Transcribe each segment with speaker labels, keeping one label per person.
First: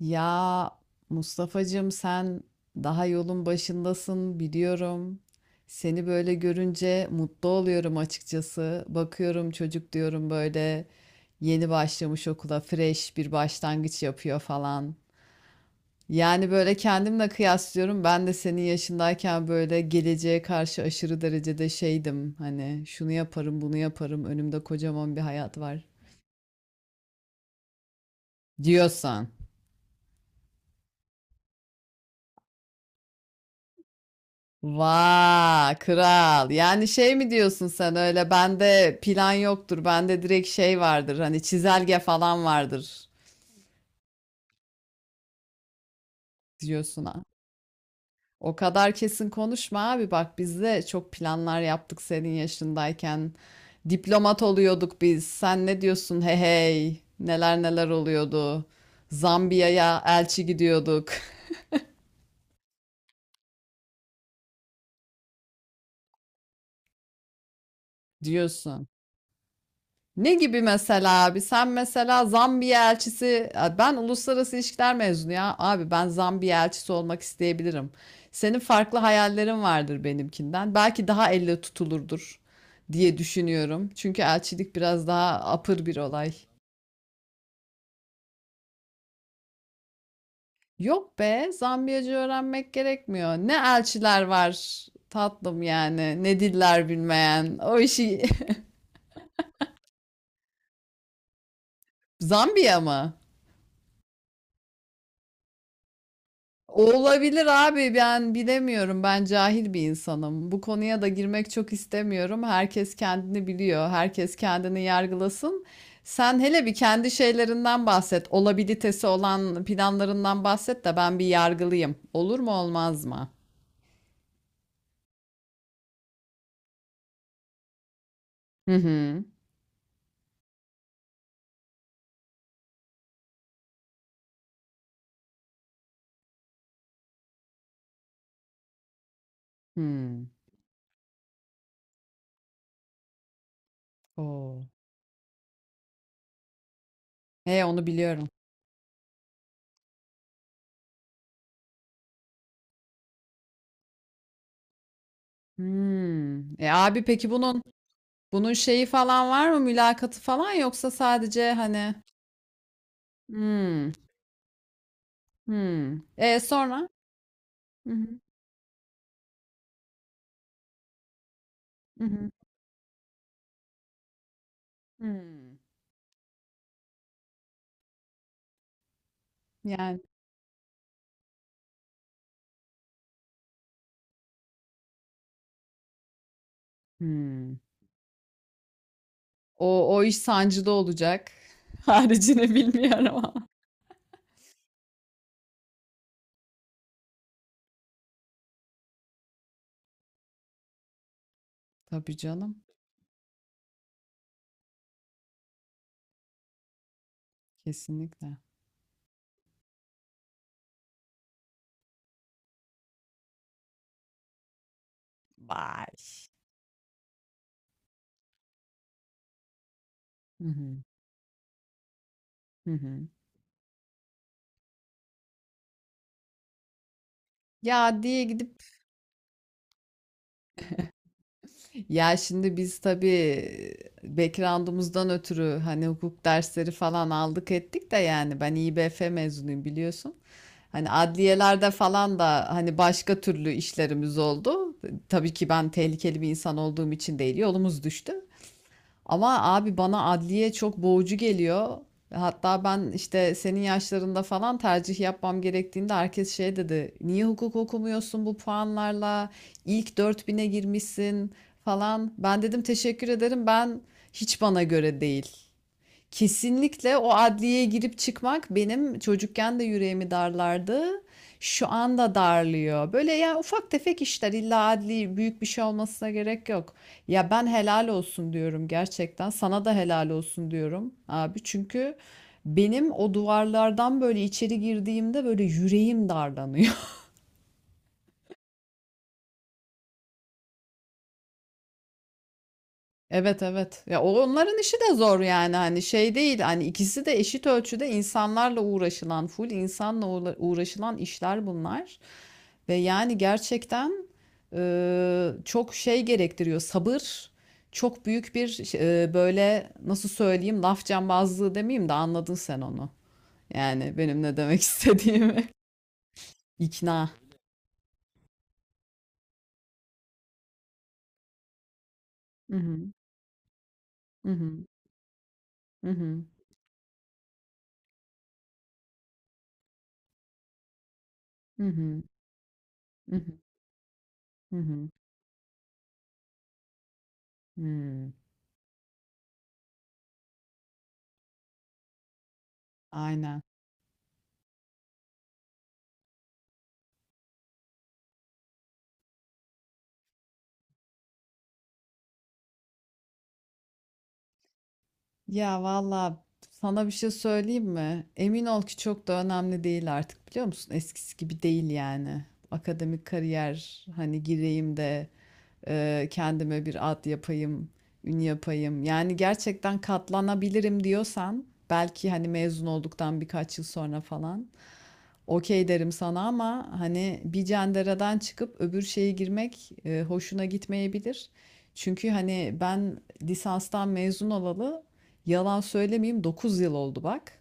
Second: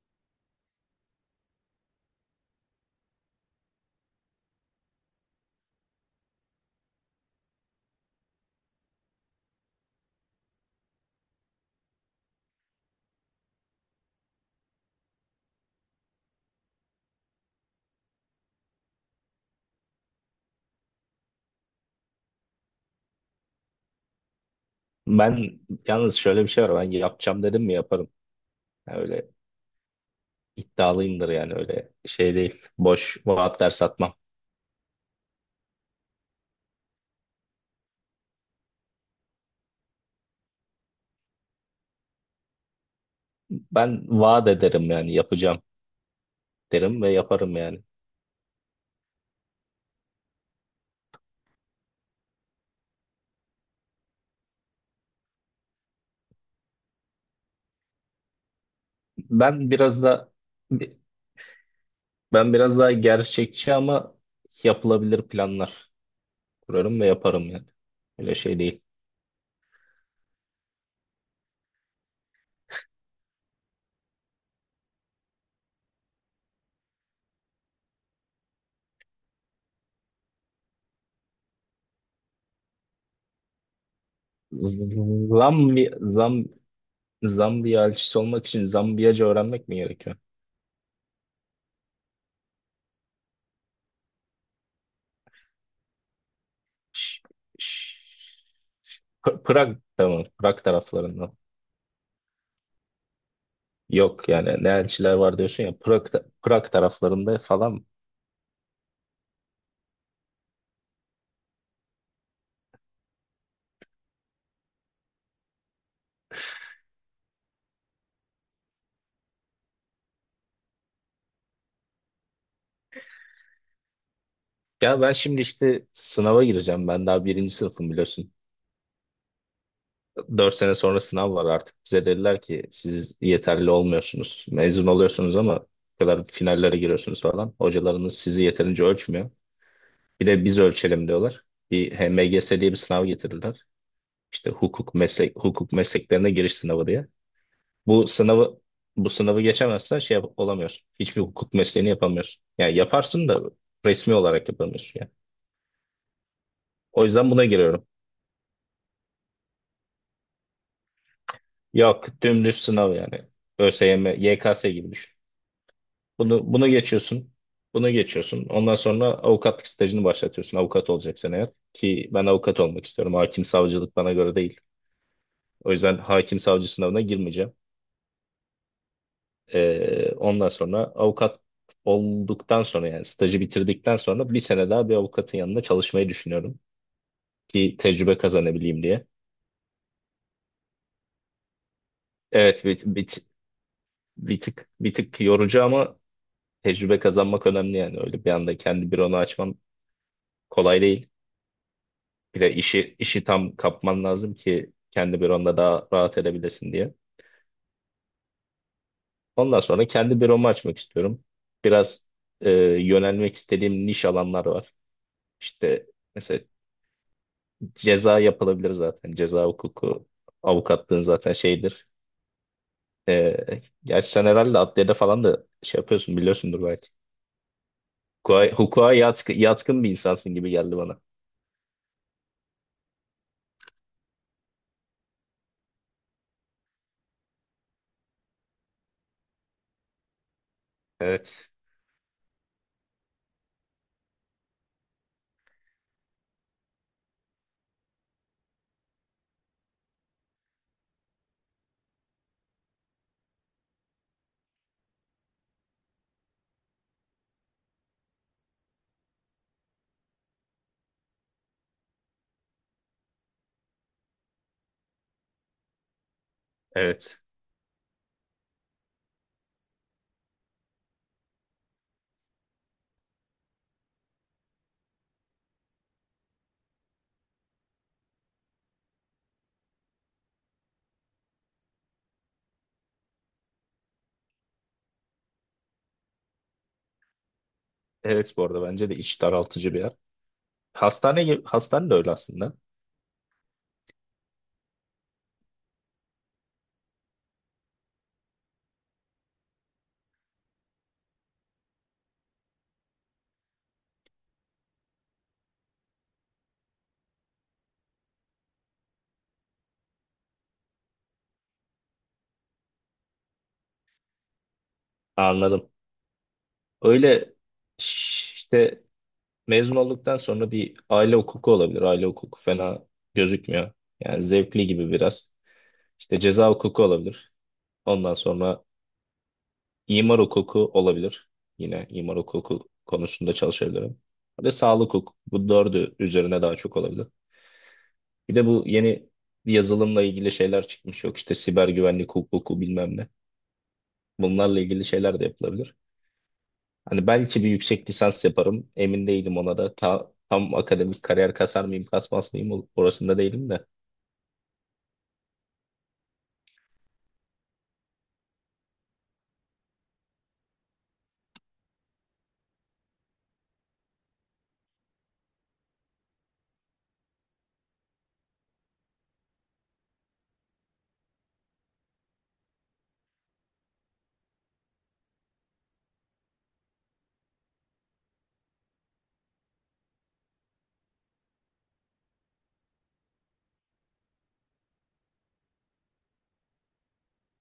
Speaker 1: Ya Mustafa'cığım sen daha yolun başındasın biliyorum. Seni böyle görünce mutlu oluyorum açıkçası. Bakıyorum çocuk diyorum böyle yeni başlamış okula fresh bir başlangıç yapıyor falan. Yani böyle kendimle kıyaslıyorum. Ben de senin yaşındayken böyle geleceğe karşı aşırı derecede şeydim. Hani şunu yaparım, bunu yaparım. Önümde kocaman bir hayat
Speaker 2: Ben
Speaker 1: var
Speaker 2: yalnız şöyle bir şey var. Ben yapacağım dedim mi yaparım. Yani
Speaker 1: diyorsan.
Speaker 2: öyle iddialıyımdır yani öyle şey değil. Boş vaatler satmam.
Speaker 1: Vay kral. Yani şey mi diyorsun sen öyle bende plan yoktur. Bende direkt şey vardır. Hani çizelge falan vardır
Speaker 2: Ben vaat ederim yani yapacağım derim
Speaker 1: diyorsun
Speaker 2: ve
Speaker 1: ha.
Speaker 2: yaparım yani.
Speaker 1: O kadar kesin konuşma abi. Bak biz de çok planlar yaptık senin yaşındayken. Diplomat oluyorduk biz. Sen ne diyorsun? Hey hey. Neler neler oluyordu.
Speaker 2: Ben biraz
Speaker 1: Zambiya'ya
Speaker 2: da
Speaker 1: elçi gidiyorduk
Speaker 2: ben biraz daha gerçekçi ama yapılabilir planlar kurarım ve yaparım yani. Öyle şey değil.
Speaker 1: diyorsun. Ne gibi mesela abi? Sen mesela Zambiya elçisi, ben uluslararası ilişkiler mezunu ya. Abi ben Zambiya elçisi olmak isteyebilirim. Senin farklı hayallerin vardır benimkinden. Belki daha elle tutulurdur diye düşünüyorum. Çünkü elçilik biraz daha apır
Speaker 2: Zambi,
Speaker 1: bir olay.
Speaker 2: Zam, Zambiya elçisi olmak için Zambiyaca öğrenmek mi gerekiyor?
Speaker 1: Yok be, Zambiyacı öğrenmek gerekmiyor. Ne elçiler var tatlım yani, ne diller
Speaker 2: Ş-
Speaker 1: bilmeyen. O
Speaker 2: ş-
Speaker 1: işi
Speaker 2: Prag tamam. Prag taraflarından.
Speaker 1: Zambiya mı?
Speaker 2: Yok yani ne elçiler var diyorsun ya Prag taraflarında
Speaker 1: Olabilir
Speaker 2: falan.
Speaker 1: abi ben bilemiyorum ben cahil bir insanım. Bu konuya da girmek çok istemiyorum. Herkes kendini biliyor. Herkes kendini yargılasın. Sen hele bir kendi şeylerinden bahset. Olabilitesi olan planlarından bahset de ben bir yargılıyım. Olur mu olmaz mı?
Speaker 2: Ya ben şimdi işte sınava gireceğim. Ben daha birinci sınıfım biliyorsun.
Speaker 1: Hı hı.
Speaker 2: Dört sene sonra sınav var artık. Bize dediler ki siz yeterli olmuyorsunuz. Mezun oluyorsunuz ama bu kadar finallere giriyorsunuz falan. Hocalarınız sizi yeterince ölçmüyor.
Speaker 1: Hmm.
Speaker 2: Bir de biz ölçelim diyorlar. Bir HMGS diye bir sınav getirirler. İşte
Speaker 1: Oo.
Speaker 2: hukuk mesleklerine giriş sınavı diye.
Speaker 1: He onu
Speaker 2: Bu
Speaker 1: biliyorum.
Speaker 2: sınavı bu sınavı geçemezsen olamıyorsun. Hiçbir hukuk mesleğini yapamıyorsun. Yani yaparsın da resmi olarak yapamıyorsun yani.
Speaker 1: Hmm. E
Speaker 2: O
Speaker 1: abi peki
Speaker 2: yüzden buna
Speaker 1: bunun
Speaker 2: giriyorum.
Speaker 1: bunun şeyi falan var mı? Mülakatı falan yoksa sadece hani
Speaker 2: Yok dümdüz sınav yani.
Speaker 1: hmm.
Speaker 2: ÖSYM, YKS gibi düşün.
Speaker 1: Hmm. E
Speaker 2: Bunu
Speaker 1: sonra?
Speaker 2: geçiyorsun. Bunu geçiyorsun. Ondan sonra avukatlık stajını başlatıyorsun. Avukat olacaksın eğer.
Speaker 1: Hı
Speaker 2: Ki ben
Speaker 1: hı.
Speaker 2: avukat olmak istiyorum. Hakim savcılık bana göre değil.
Speaker 1: Hımm.
Speaker 2: O yüzden hakim savcı sınavına girmeyeceğim.
Speaker 1: Yani,
Speaker 2: Ondan sonra avukat olduktan sonra yani stajı bitirdikten sonra bir sene daha bir avukatın yanında çalışmayı düşünüyorum
Speaker 1: hımm.
Speaker 2: ki tecrübe kazanabileyim diye.
Speaker 1: O iş sancıda olacak. Haricini
Speaker 2: Evet,
Speaker 1: bilmiyorum ama.
Speaker 2: bir tık bir tık yorucu ama tecrübe kazanmak önemli yani öyle bir anda kendi büronu açman kolay değil.
Speaker 1: Tabii
Speaker 2: Bir de
Speaker 1: canım,
Speaker 2: işi tam kapman lazım ki kendi büronda daha rahat edebilesin diye.
Speaker 1: kesinlikle.
Speaker 2: Ondan sonra kendi büromu açmak istiyorum. Biraz e, yönelmek istediğim niş alanlar var. İşte
Speaker 1: Vay!
Speaker 2: mesela ceza yapılabilir zaten. Ceza hukuku,
Speaker 1: Hı hı.
Speaker 2: avukatlığın zaten şeyidir.
Speaker 1: Hı hı.
Speaker 2: Ee, Gerçi sen herhalde adliyede falan da şey yapıyorsun biliyorsundur belki.
Speaker 1: Ya, diye gidip
Speaker 2: Hukuka yatkın bir insansın gibi geldi bana.
Speaker 1: ya, şimdi biz tabii background'umuzdan ötürü, hani, hukuk dersleri falan aldık ettik de yani ben İBF mezunuyum biliyorsun. Hani,
Speaker 2: Evet,
Speaker 1: adliyelerde falan da, hani, başka türlü işlerimiz oldu. Tabii ki ben tehlikeli bir insan olduğum için değil, yolumuz düştü. Ama abi bana adliye çok boğucu geliyor. Hatta ben işte senin yaşlarında falan tercih yapmam gerektiğinde herkes şey dedi. Niye hukuk okumuyorsun bu puanlarla? İlk dört bin'e girmişsin falan. Ben dedim teşekkür ederim. Ben hiç bana göre değil. Kesinlikle o
Speaker 2: evet.
Speaker 1: adliyeye girip çıkmak benim çocukken de yüreğimi darlardı. Şu anda darlıyor. Böyle ya ufak tefek işler illa adli büyük bir şey olmasına gerek yok. Ya ben helal olsun diyorum gerçekten. Sana da helal olsun diyorum abi. Çünkü benim o duvarlardan böyle içeri girdiğimde böyle yüreğim darlanıyor.
Speaker 2: Evet, bu arada bence de iç daraltıcı bir yer. Hastane gibi, hastane de öyle aslında.
Speaker 1: Evet evet. Ya onların işi de zor yani hani şey değil hani ikisi de eşit ölçüde insanlarla uğraşılan full insanla uğraşılan işler bunlar. Ve yani gerçekten çok şey gerektiriyor sabır çok büyük bir böyle nasıl söyleyeyim laf cambazlığı demeyeyim de anladın sen onu. Yani benim ne demek istediğimi.
Speaker 2: Anladım.
Speaker 1: İkna.
Speaker 2: Öyle işte mezun olduktan sonra bir aile hukuku olabilir. Aile hukuku
Speaker 1: Hı hı,
Speaker 2: fena gözükmüyor. Yani
Speaker 1: hı hı,
Speaker 2: zevkli gibi biraz.
Speaker 1: hı
Speaker 2: İşte
Speaker 1: hı,
Speaker 2: ceza hukuku olabilir. Ondan sonra İmar hukuku olabilir.
Speaker 1: hı
Speaker 2: Yine
Speaker 1: hı,
Speaker 2: imar hukuku
Speaker 1: hı
Speaker 2: konusunda
Speaker 1: hı,
Speaker 2: çalışabilirim. Ve
Speaker 1: hı hı.
Speaker 2: sağlık hukuku. Bu dördü üzerine daha çok olabilir.
Speaker 1: Hmm.
Speaker 2: Bir de bu yeni yazılımla ilgili şeyler çıkmış. Yok işte siber güvenlik hukuku bilmem ne.
Speaker 1: Aynen.
Speaker 2: Bunlarla ilgili şeyler de yapılabilir. Hani belki bir yüksek lisans yaparım. Emin değilim ona da. Tam akademik kariyer kasar mıyım, kasmaz mıyım orasında değilim de.
Speaker 1: Ya valla sana bir şey söyleyeyim mi? Emin ol ki çok da önemli değil artık biliyor musun? Eskisi gibi değil yani. Akademik kariyer hani gireyim de kendime bir ad yapayım, ün yapayım. Yani gerçekten katlanabilirim diyorsan belki hani mezun olduktan birkaç yıl sonra falan. Okey derim sana ama hani bir cenderadan çıkıp öbür şeye girmek hoşuna gitmeyebilir. Çünkü hani ben lisanstan mezun olalı yalan söylemeyeyim 9 yıl oldu bak.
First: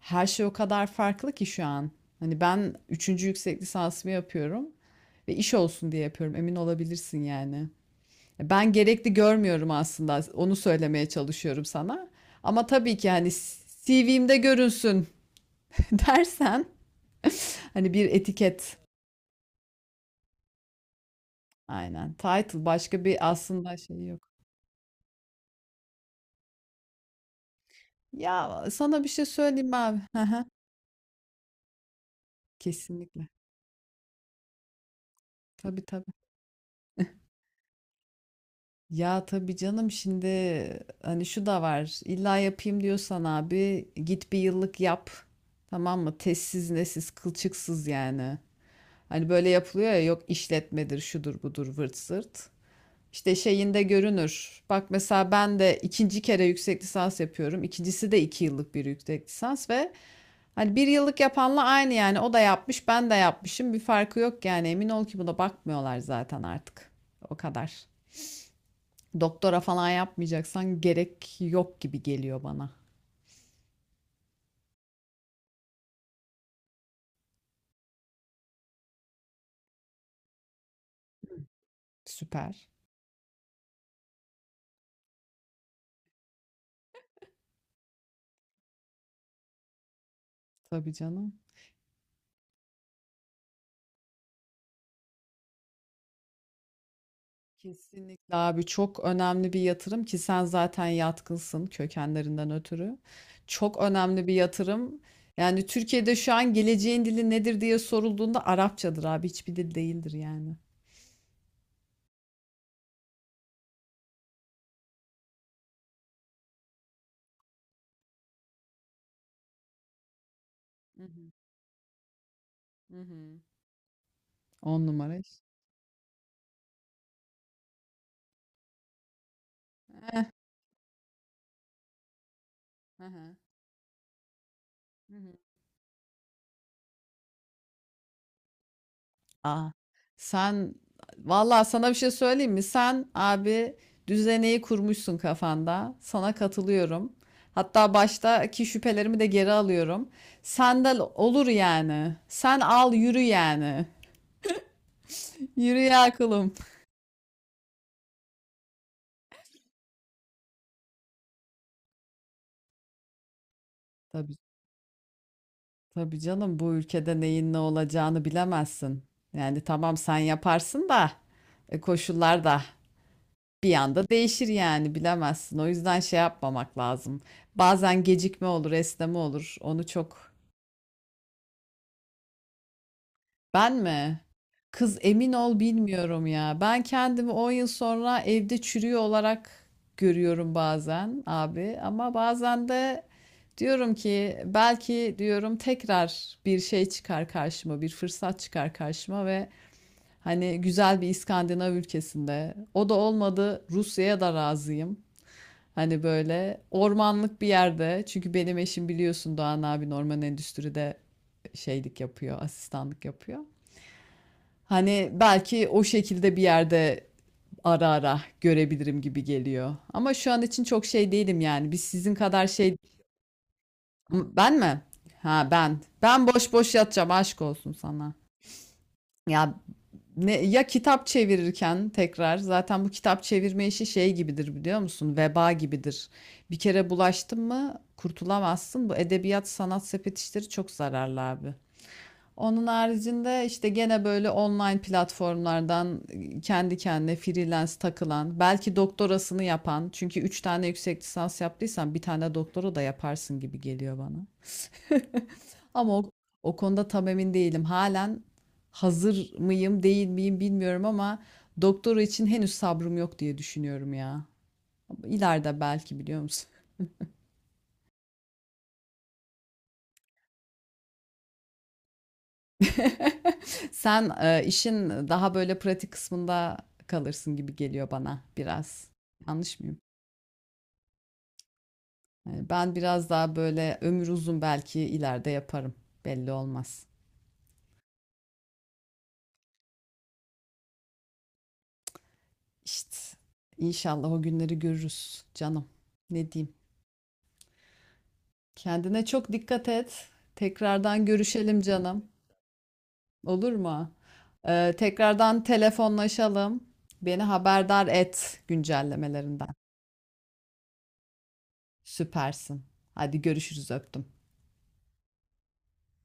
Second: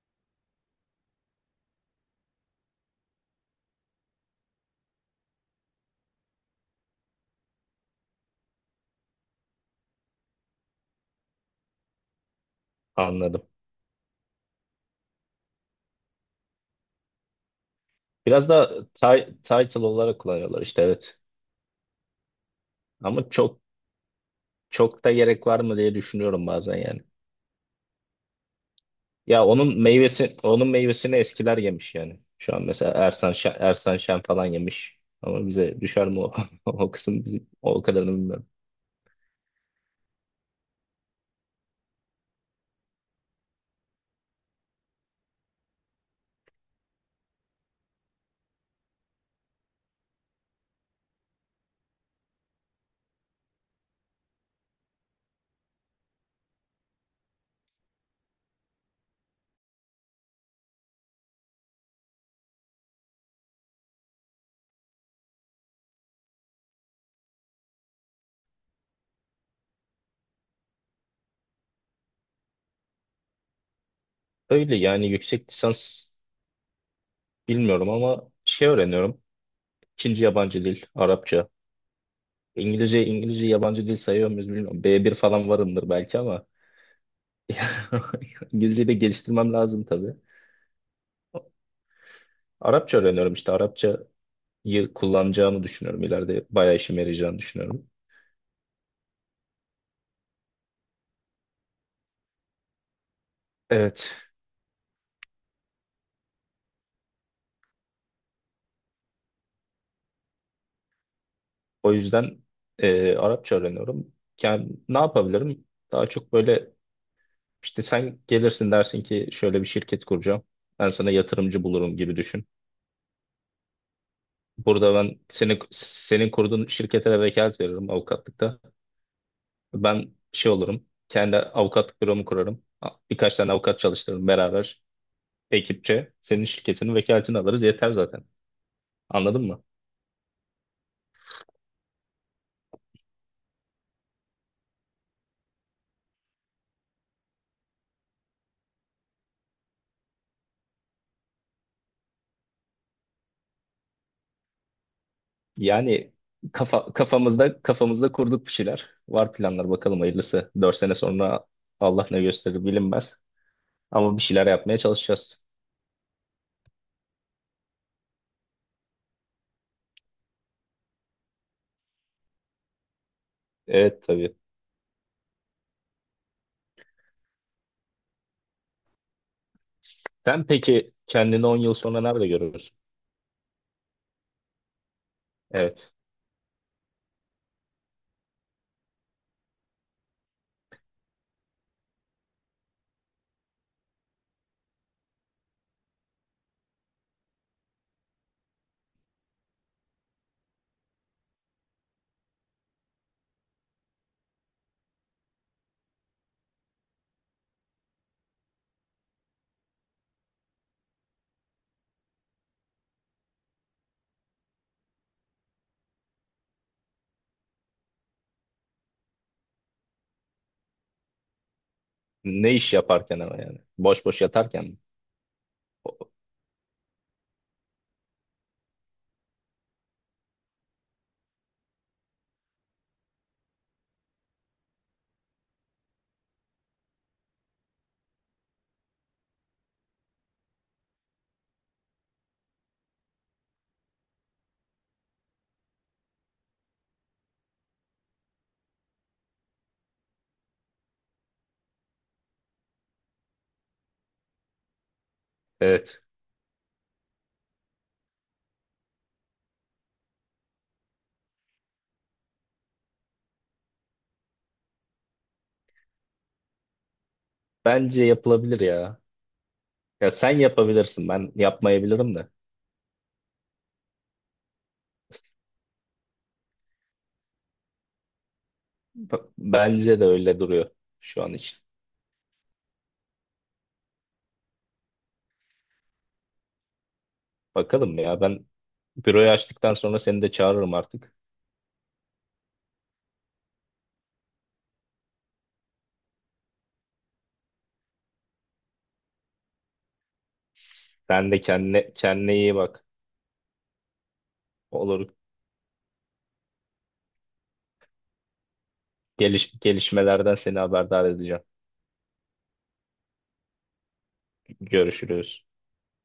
Speaker 1: Her şey o kadar farklı ki şu an. Hani ben üçüncü yüksek lisansımı yapıyorum ve iş olsun diye yapıyorum emin olabilirsin yani. Ben gerekli görmüyorum aslında onu söylemeye çalışıyorum sana. Ama tabii ki hani
Speaker 2: Anladım.
Speaker 1: CV'mde görünsün dersen hani bir
Speaker 2: Biraz da
Speaker 1: etiket.
Speaker 2: title olarak kullanıyorlar işte, evet.
Speaker 1: Aynen. Title başka
Speaker 2: Ama
Speaker 1: bir
Speaker 2: çok
Speaker 1: aslında şey yok.
Speaker 2: çok da gerek var mı diye düşünüyorum bazen yani.
Speaker 1: Ya sana bir şey
Speaker 2: Ya
Speaker 1: söyleyeyim mi abi. Hı hı.
Speaker 2: onun meyvesini eskiler yemiş yani. Şu an mesela
Speaker 1: Kesinlikle.
Speaker 2: Ersan Şen falan yemiş. Ama bize
Speaker 1: Tabii
Speaker 2: düşer
Speaker 1: tabii.
Speaker 2: mi o, o kısım bizim, o kadarını bilmiyorum.
Speaker 1: Ya tabii canım şimdi hani şu da var. İlla yapayım diyorsan abi git bir yıllık yap. Tamam mı? Tezsiz nesiz kılçıksız yani. Hani böyle yapılıyor ya yok işletmedir şudur budur vırt zırt. İşte şeyinde görünür. Bak mesela ben de ikinci kere yüksek lisans yapıyorum. İkincisi de iki yıllık bir yüksek lisans ve hani bir yıllık yapanla aynı yani o da yapmış ben de yapmışım bir farkı yok yani emin ol ki buna bakmıyorlar zaten artık o kadar. Doktora falan yapmayacaksan gerek yok gibi geliyor bana.
Speaker 2: Öyle yani yüksek lisans bilmiyorum ama şey öğreniyorum. İkinci yabancı dil Arapça.
Speaker 1: Süper.
Speaker 2: İngilizce yabancı dil sayıyor muyuz bilmiyorum. B bir falan varımdır belki ama İngilizceyi de geliştirmem lazım tabii.
Speaker 1: Tabii canım.
Speaker 2: Arapça öğreniyorum, işte Arapçayı kullanacağımı düşünüyorum. İleride bayağı işime yarayacağını düşünüyorum.
Speaker 1: Kesinlikle abi çok önemli bir yatırım ki sen zaten yatkınsın kökenlerinden ötürü. Çok
Speaker 2: Evet.
Speaker 1: önemli bir yatırım. Yani Türkiye'de şu an geleceğin dili nedir diye sorulduğunda Arapçadır abi hiçbir dil değildir yani.
Speaker 2: O yüzden Arapça öğreniyorum. Yani ne yapabilirim? Daha çok böyle işte sen gelirsin dersin ki şöyle bir şirket kuracağım. Ben
Speaker 1: Hı
Speaker 2: sana
Speaker 1: hı.
Speaker 2: yatırımcı bulurum gibi düşün.
Speaker 1: Hı hı. 10
Speaker 2: Burada
Speaker 1: numara
Speaker 2: ben
Speaker 1: iş.
Speaker 2: senin kurduğun şirkete de vekalet veririm avukatlıkta. Ben şey olurum. Kendi avukatlık büromu kurarım.
Speaker 1: Hı
Speaker 2: Birkaç
Speaker 1: hı.
Speaker 2: tane avukat çalıştırırım beraber
Speaker 1: Hı hı.
Speaker 2: ekipçe. Senin şirketinin vekaletini alırız yeter zaten. Anladın mı?
Speaker 1: Aa, sen vallahi sana bir şey söyleyeyim mi? Sen abi düzeneyi kurmuşsun kafanda. Sana katılıyorum. Hatta baştaki şüphelerimi de geri alıyorum. Sandal olur yani. Sen al yürü yani. Yürü ya
Speaker 2: Yani
Speaker 1: kulum.
Speaker 2: kafamızda kafamızda kurduk bir şeyler. Var planlar, bakalım hayırlısı. Dört sene sonra Allah ne gösterir bilinmez. Ama bir şeyler yapmaya çalışacağız.
Speaker 1: Tabii canım bu ülkede neyin ne olacağını bilemezsin. Yani tamam sen yaparsın da koşullar da bir
Speaker 2: Evet
Speaker 1: anda
Speaker 2: tabii.
Speaker 1: değişir yani bilemezsin. O yüzden şey yapmamak lazım. Bazen gecikme olur, esneme olur. Onu çok.
Speaker 2: Sen peki kendini 10 yıl sonra nerede görürsün?
Speaker 1: Ben mi? Kız emin ol
Speaker 2: Evet.
Speaker 1: bilmiyorum ya. Ben kendimi 10 yıl sonra evde çürüyor olarak görüyorum bazen abi. Ama bazen de diyorum ki belki diyorum tekrar bir şey çıkar karşıma, bir fırsat çıkar karşıma ve hani güzel bir İskandinav ülkesinde. O da olmadı Rusya'ya da razıyım. Hani böyle ormanlık bir yerde. Çünkü benim eşim biliyorsun Doğan abi orman endüstride şeylik yapıyor, asistanlık yapıyor. Hani belki o şekilde bir yerde ara ara görebilirim gibi geliyor. Ama şu an için çok şey değilim yani. Biz sizin kadar
Speaker 2: Ne iş
Speaker 1: şey...
Speaker 2: yaparken ama yani? Boş boş
Speaker 1: Ben
Speaker 2: yatarken mi?
Speaker 1: mi? Ha ben. Ben boş boş yatacağım aşk olsun sana. Ya ne ya kitap çevirirken tekrar zaten bu kitap çevirme işi şey gibidir biliyor musun? Veba gibidir. Bir kere bulaştın mı kurtulamazsın. Bu edebiyat sanat sepet işleri çok zararlı abi. Onun haricinde işte gene böyle online platformlardan kendi kendine freelance takılan, belki doktorasını yapan. Çünkü 3 tane yüksek lisans yaptıysan bir tane doktora da yaparsın gibi geliyor bana. Ama
Speaker 2: Evet.
Speaker 1: o konuda tam emin değilim. Halen hazır mıyım, değil miyim bilmiyorum ama doktora için henüz sabrım yok diye düşünüyorum ya. İleride belki biliyor musun?
Speaker 2: Bence yapılabilir ya. Ya sen yapabilirsin. Ben yapmayabilirim de.
Speaker 1: Sen işin daha böyle pratik kısmında kalırsın gibi geliyor bana biraz. Yanlış mıyım?
Speaker 2: Bence de öyle duruyor şu an için.
Speaker 1: Yani ben biraz daha böyle ömür uzun belki ileride yaparım. Belli olmaz.
Speaker 2: Bakalım ya, ben büroyu açtıktan sonra seni de çağırırım artık.
Speaker 1: İşte inşallah o günleri görürüz canım. Ne diyeyim? Kendine çok dikkat et. Tekrardan
Speaker 2: Sen de
Speaker 1: görüşelim canım.
Speaker 2: kendine iyi bak.
Speaker 1: Olur mu?
Speaker 2: Olur.
Speaker 1: Tekrardan telefonlaşalım. Beni haberdar et güncellemelerinden.
Speaker 2: Gelişmelerden seni haberdar edeceğim.
Speaker 1: Süpersin. Hadi görüşürüz öptüm.
Speaker 2: Görüşürüz.